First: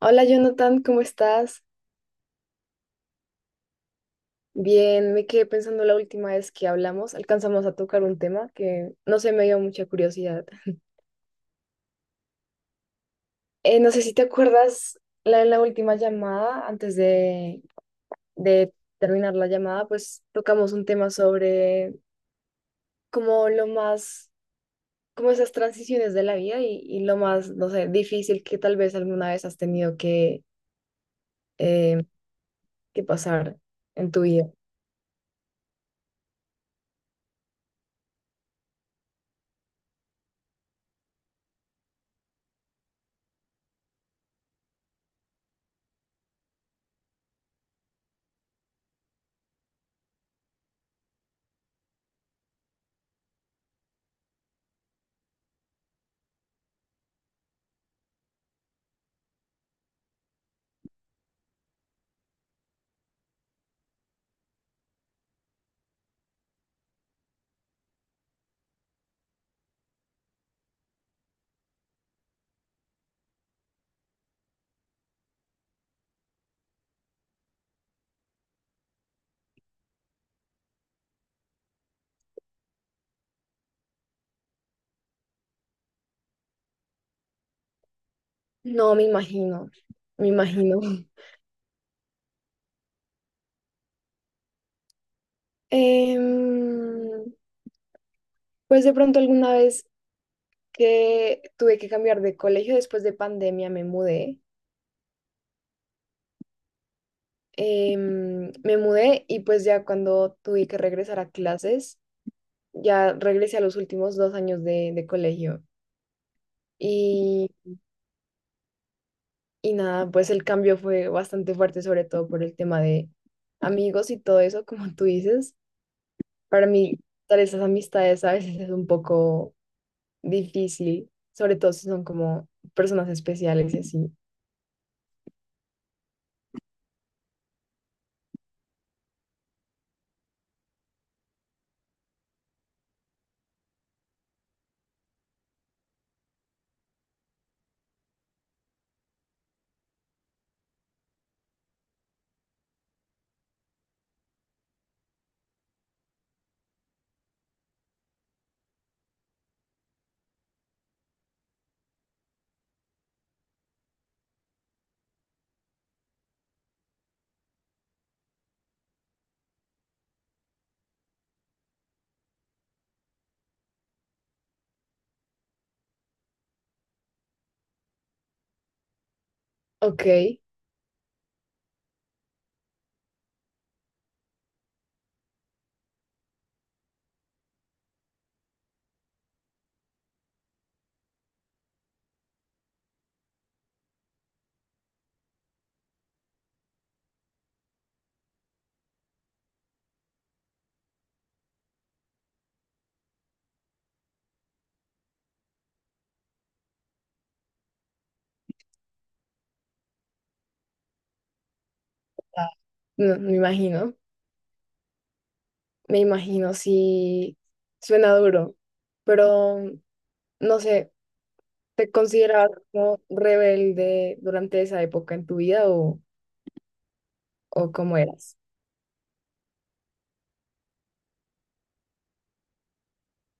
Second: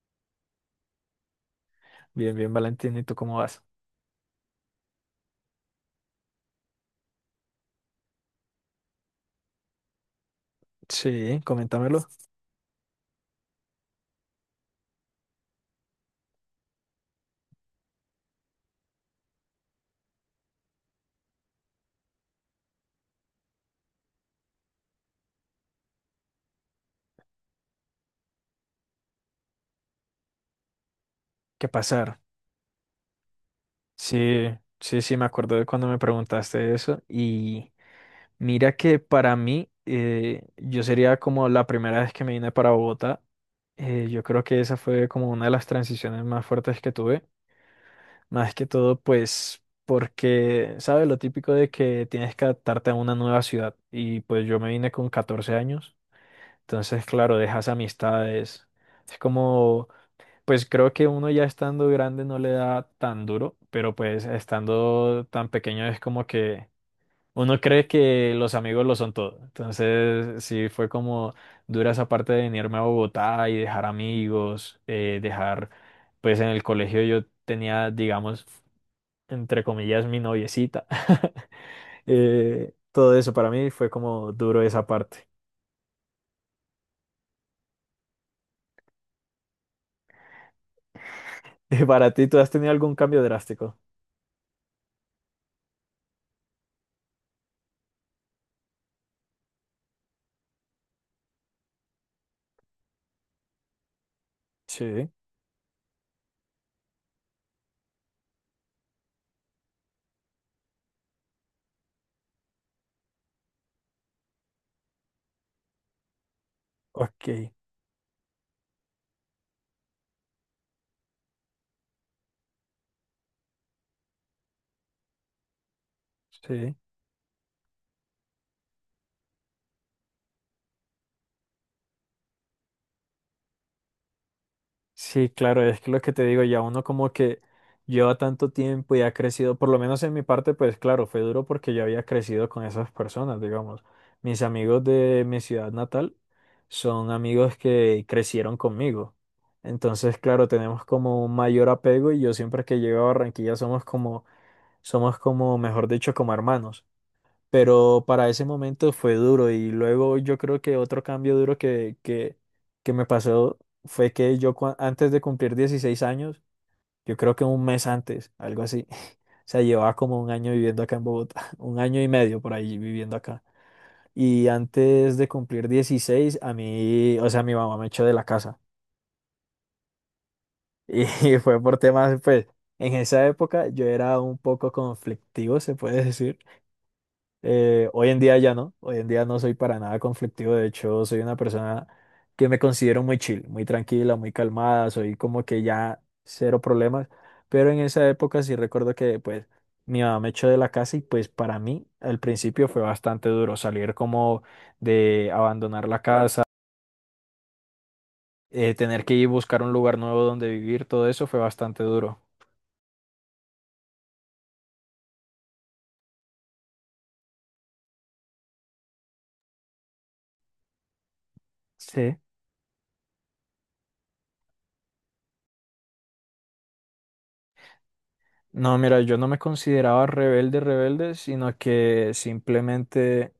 Hola Jonathan, ¿cómo estás? Bien, bien, Valentín, ¿y tú cómo vas? Bien, me quedé pensando la última vez que hablamos, alcanzamos a tocar un tema que no sé, me dio mucha curiosidad. Sí, coméntamelo. No sé si te acuerdas, en la última llamada, antes de terminar la llamada, pues tocamos un tema sobre como lo más, como esas transiciones de la vida y lo más, no sé, difícil que tal vez alguna vez has tenido ¿Qué eh, pasar? que pasar en tu Sí, vida. sí, sí, me acuerdo de cuando me preguntaste eso. Y mira que para mí, yo sería como la primera vez que me vine para Bogotá. Eh, yo creo que esa fue como una de las transiciones más fuertes que tuve. Más que todo, pues, porque, ¿sabes? Lo típico de que tienes que adaptarte a una nueva ciudad. Y pues yo me vine con 14 años. Entonces, claro, dejas amistades. Es como. Pues creo que uno ya estando grande no le da tan duro, pero pues estando tan pequeño es como que uno cree que los amigos lo son todo. Entonces sí fue como dura esa parte de venirme a Bogotá y dejar amigos, dejar, pues en el colegio yo tenía, digamos, entre comillas, mi noviecita. Todo eso para mí fue como duro esa parte. No, me imagino, me imagino. ¿Para ti tú has tenido algún cambio drástico? Em, pues de pronto alguna vez que tuve que cambiar de colegio, después de pandemia me mudé. Sí, Me mudé y pues ya cuando tuve que regresar a clases, ya regresé a los últimos dos años de colegio. ok, Y, y nada, pues el cambio fue bastante fuerte, sobre todo por el tema de amigos y todo eso, como tú dices. Para sí. mí, dar esas amistades a veces es un poco difícil, sobre todo si son como personas especiales y así. Sí, claro, es que lo que te digo, ya uno como que lleva tanto tiempo y ha crecido, por lo menos en mi parte, pues claro, fue duro porque yo había crecido con esas personas, digamos. Mis amigos de mi ciudad natal son amigos que crecieron conmigo. Entonces, claro, tenemos como un mayor apego y yo siempre que llego a Barranquilla somos como, mejor dicho, como hermanos. Pero para ese momento fue duro y luego yo creo que otro cambio duro que me pasó fue que yo antes de cumplir 16 años, yo creo que un mes antes, algo así, o sea, llevaba como un año viviendo acá en Bogotá, un año y medio por ahí viviendo acá. Y antes de cumplir 16 a mí, o sea, mi mamá me echó de la casa Ok, y fue por temas, pues, en esa época yo era un poco conflictivo, se puede decir. Hoy en día ya no, hoy en día no soy para nada conflictivo. De hecho, soy una persona que me considero muy chill, muy tranquila, muy calmada, soy como que ya cero problemas, pero en esa época sí recuerdo que pues mi mamá me echó de la casa y pues para mí al principio fue bastante duro salir como, de abandonar la casa, tener que ir a buscar un lugar nuevo donde vivir, todo eso fue bastante duro. ah, no, me imagino, me imagino, si suena duro, pero no sé, ¿te Sí. considerabas como rebelde durante esa época en tu vida, o cómo eras? No, mira, yo no me consideraba rebelde, rebelde, sino que simplemente...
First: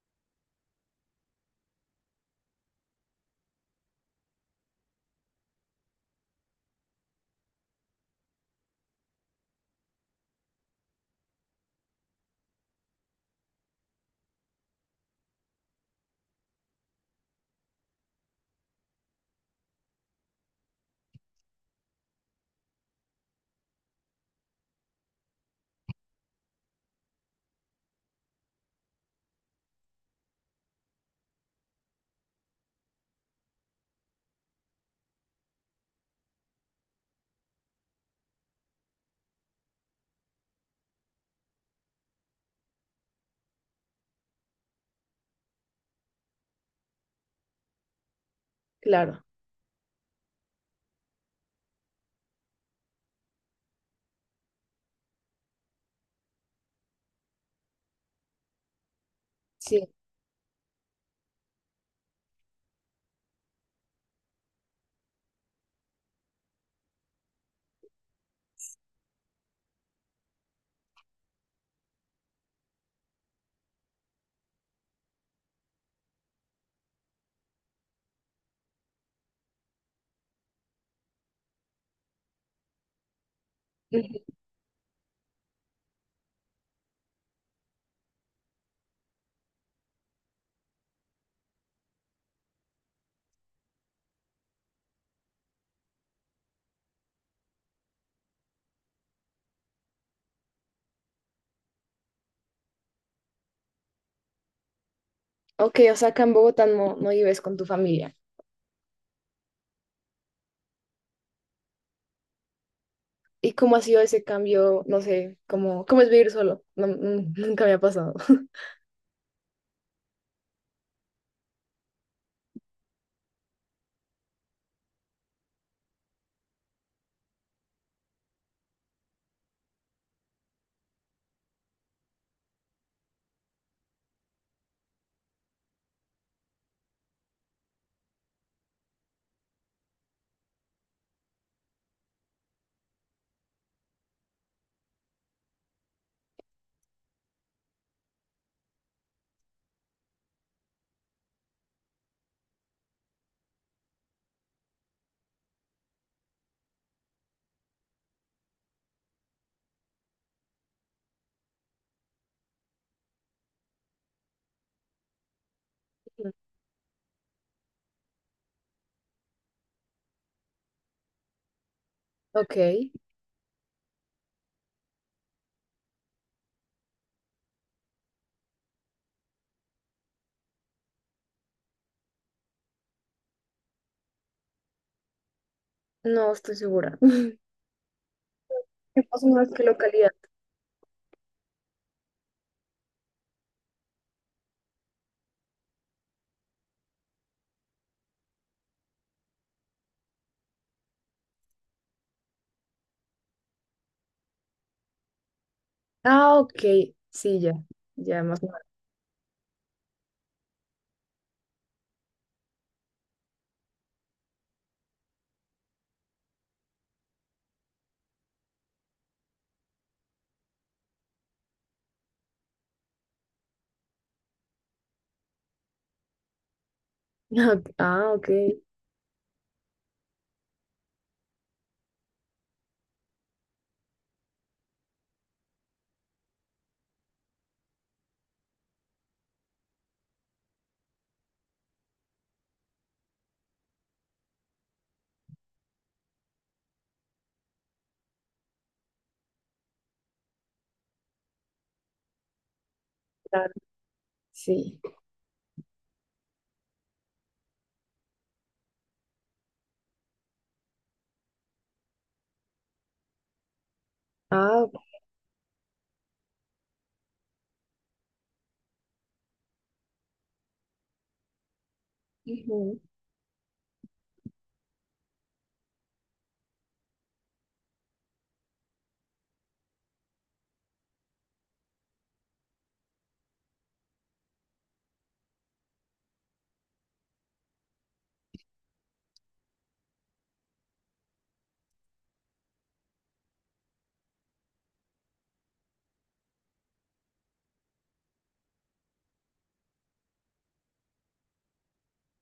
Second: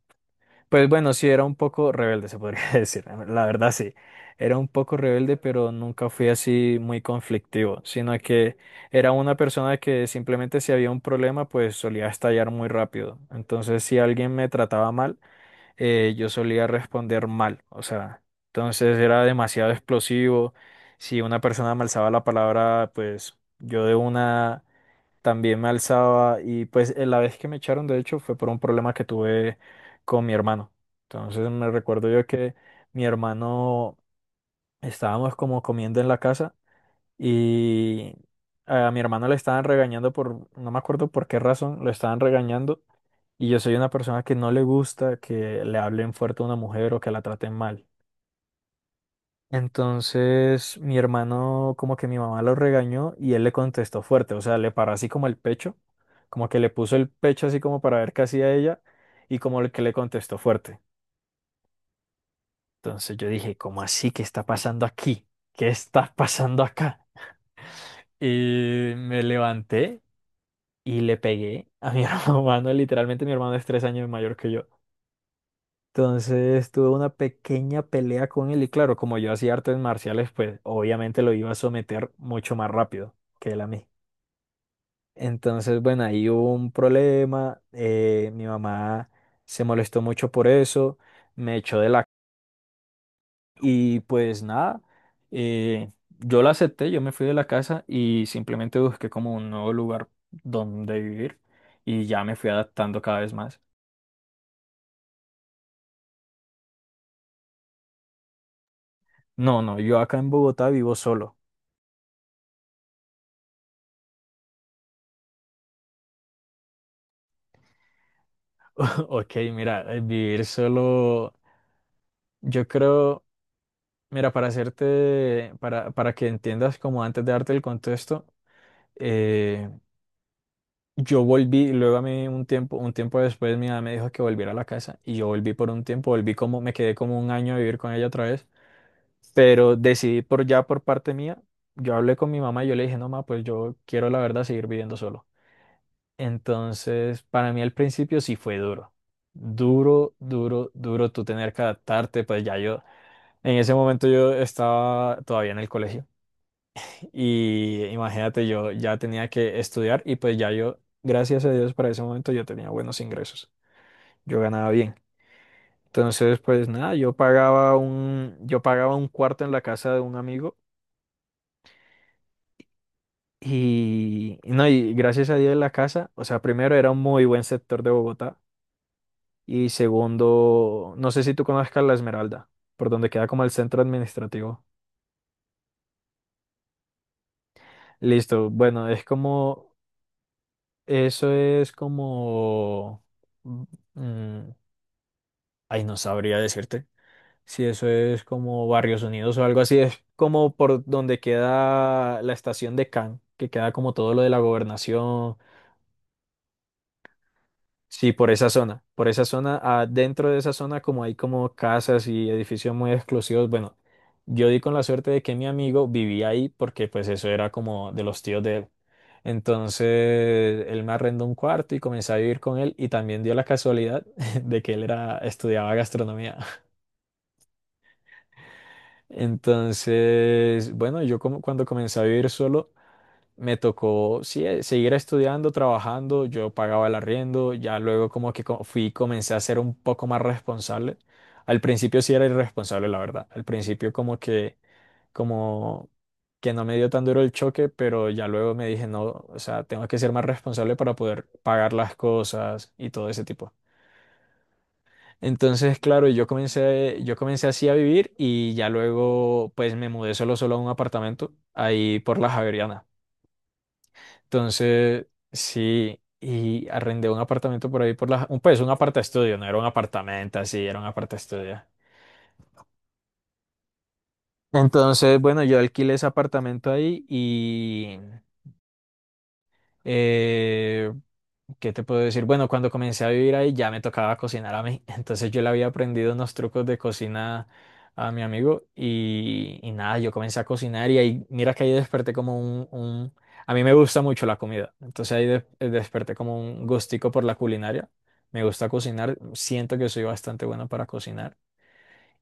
Pues bueno, sí, era un poco rebelde, se podría decir, ¿no? La verdad sí. Era un poco rebelde, pero nunca fui así muy conflictivo, sino que era una persona que simplemente si había un problema, pues solía estallar muy rápido. Entonces, si alguien me trataba mal, yo solía responder mal, o sea, entonces era demasiado explosivo. Si una persona me alzaba la palabra, pues yo de una también me alzaba. Y pues la vez que me echaron, de hecho, fue por un problema que tuve con mi hermano. Entonces me recuerdo yo que mi hermano, estábamos como comiendo en la casa y a mi hermano le estaban regañando por, no me acuerdo por qué razón, lo estaban regañando. Y yo soy una persona que no le gusta que le hablen fuerte a una mujer o que la traten mal. Claro, Entonces mi hermano, como que mi mamá lo regañó y él le contestó fuerte, o sea, le paró así como el pecho, como que le puso el pecho así como para ver qué hacía ella y como el que le sí. contestó fuerte. Entonces yo dije, ¿cómo así? ¿Qué está pasando aquí? ¿Qué está pasando acá? Y me levanté y le pegué a mi hermano, literalmente mi hermano es 3 años mayor que yo. Entonces tuve una pequeña pelea con él y claro, como yo hacía artes marciales, pues obviamente lo iba a someter mucho más rápido que él a mí. Ujú. Entonces, bueno, ahí hubo un problema, mi mamá se molestó mucho por eso, me echó de la... Y pues nada, eh, yo la acepté, yo me fui de la casa y simplemente busqué como un nuevo lugar donde vivir y ya me fui adaptando cada vez más. Ok, o sea, acá en Bogotá no, no vives con tu familia. No, no, yo acá en Bogotá vivo solo. ¿Y cómo ha sido ese cambio? No sé, ¿cómo, cómo es vivir solo? No, mm, nunca me ha pasado. Ok, mira, vivir solo, yo creo, mira, para hacerte, para que entiendas como antes de darte el contexto, eh, yo volví, luego a mí un tiempo después mi mamá me dijo que volviera a la casa y yo volví por un tiempo, volví como, me quedé como un año a vivir con ella otra vez, pero decidí por ya por parte mía, yo hablé con mi mamá y yo le dije, no, mamá, pues yo quiero la verdad seguir viviendo solo. Entonces, para mí al principio sí fue duro. Duro, duro, duro tú tener que adaptarte, pues ya yo. En ese momento yo estaba todavía en el colegio y imagínate, yo ya tenía que estudiar y pues ya yo, gracias a Dios, para ese momento yo tenía buenos ingresos, yo ganaba bien. Entonces, pues nada, yo pagaba un cuarto en la casa de un amigo Ok, y no, y gracias a Dios la casa, o sea, primero era un muy buen sector de Bogotá y segundo, no sé si tú conozcas La Esmeralda, por donde queda como el centro administrativo. no estoy segura. Listo, bueno, ¿Qué es más o menos qué como. localidad? Eso es como... mm, mm, ay, no sabría decirte. Si eso es como Barrios Unidos o algo así, es como por donde queda la estación de Can, que queda como todo lo de la gobernación. Ah, ok, sí, ya, Sí, ya más. Por esa zona, ah, dentro de esa zona como hay como casas y edificios muy exclusivos, bueno, yo di con la suerte de que mi amigo vivía ahí porque pues eso era como de los tíos de él. Entonces él me arrendó un cuarto y comencé a vivir con él y también dio la casualidad de que él era, estudiaba gastronomía. Ok. Ah, ok, Entonces, bueno, yo como cuando comencé a vivir solo me tocó sí, seguir estudiando, trabajando, yo pagaba el arriendo, ya luego como que fui, comencé a ser un poco más responsable. Al principio sí era irresponsable, la verdad. Al principio como que no me dio tan duro el choque, pero ya luego me dije, no, o sea, tengo que ser más responsable para poder pagar las cosas y todo ese claro, tipo. sí. Entonces, claro, yo comencé así a vivir y ya luego pues me mudé solo solo a un apartamento ahí por la Javeriana. Ah, ok, Entonces, sí, y arrendé un apartamento por ahí por la, un, pues un estudio, no era un apartamento así, era un estudio. ujú. Entonces, bueno, yo alquilé ese apartamento ahí y eh, ¿qué te puedo decir? Bueno, cuando comencé a vivir ahí ya me tocaba cocinar a mí, entonces yo le había aprendido unos trucos de cocina a mi amigo y nada, yo comencé a cocinar y ahí, mira que ahí desperté como a mí me gusta mucho la comida, entonces ahí desperté como un gustico por la culinaria, me gusta cocinar, siento que soy bastante bueno para cocinar.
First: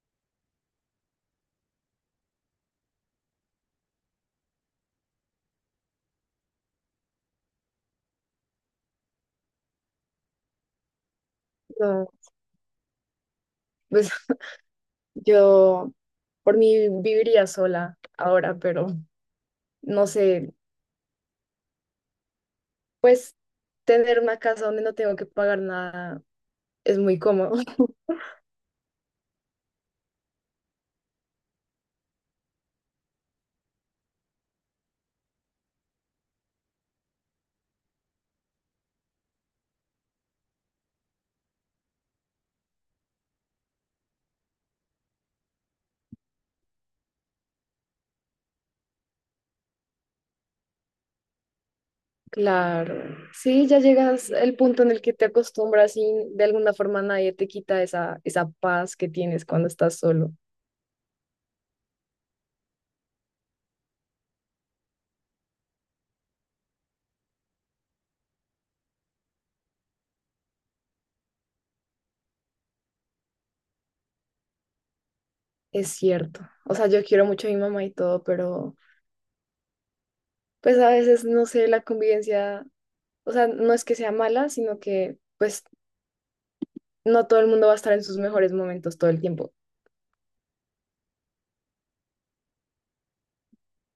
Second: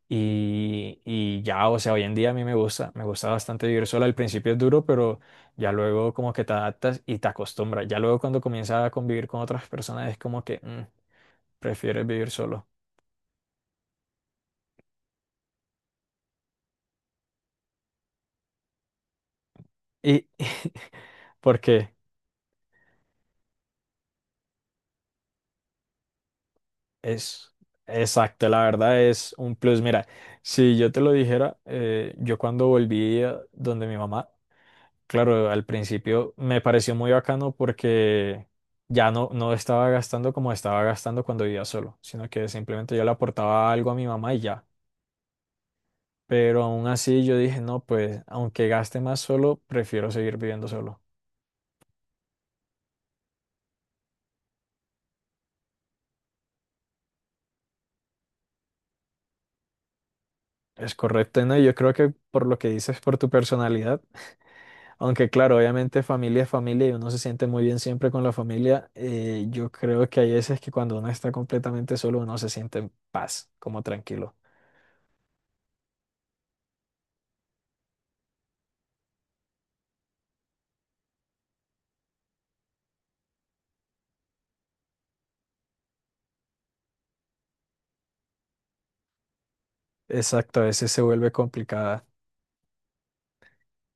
Y ya, o sea, hoy en día a mí me gusta bastante vivir sola. Al principio es duro, pero ya luego como que te adaptas y te acostumbras. Ya luego cuando comienzas a convivir con otras personas es como que prefieres No, vivir solo. pues, yo por mí viviría sola ahora, pero no Y sé, porque pues tener una casa donde no tengo que pagar nada es muy cómodo. es exacto, la verdad es un plus. Mira, si yo te lo dijera, yo cuando volví a donde mi mamá, claro, al principio me pareció muy bacano porque ya no, no estaba gastando como estaba gastando cuando vivía solo, sino que simplemente yo le aportaba algo a mi mamá y ya. Pero aún así yo dije, no, pues aunque gaste más solo, prefiero seguir viviendo solo. Claro, sí, ya llegas al punto en el que te acostumbras y de alguna forma nadie te quita esa, esa paz que tienes cuando estás solo. Es correcto, ¿no? Y yo creo que por lo que dices, por tu personalidad, aunque claro, obviamente familia es familia y uno se siente muy bien siempre con la familia, yo creo que hay veces que cuando uno está completamente solo, uno se siente en paz, como tranquilo. Es cierto. O sea, yo quiero mucho a mi mamá y todo, pero pues a veces, no sé, la convivencia. O sea, no es que sea mala, sino que pues no todo el mundo va a estar en sus mejores momentos todo el tiempo. Exacto, a veces se vuelve complicada.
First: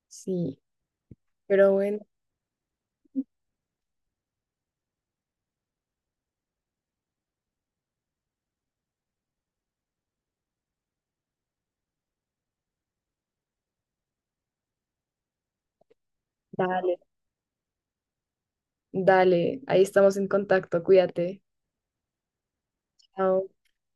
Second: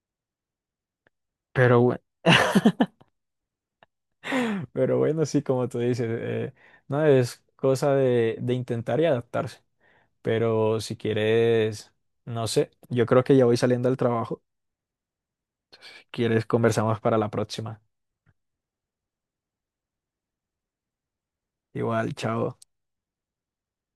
Sí, pero Pero bueno, bueno, pero bueno, sí, como tú dices, no es cosa de, intentar y adaptarse. Pero si quieres, no sé, yo creo que ya voy saliendo al trabajo. Si quieres, dale, conversamos para la próxima. dale, ahí estamos en contacto, cuídate. Igual, chao. Chao.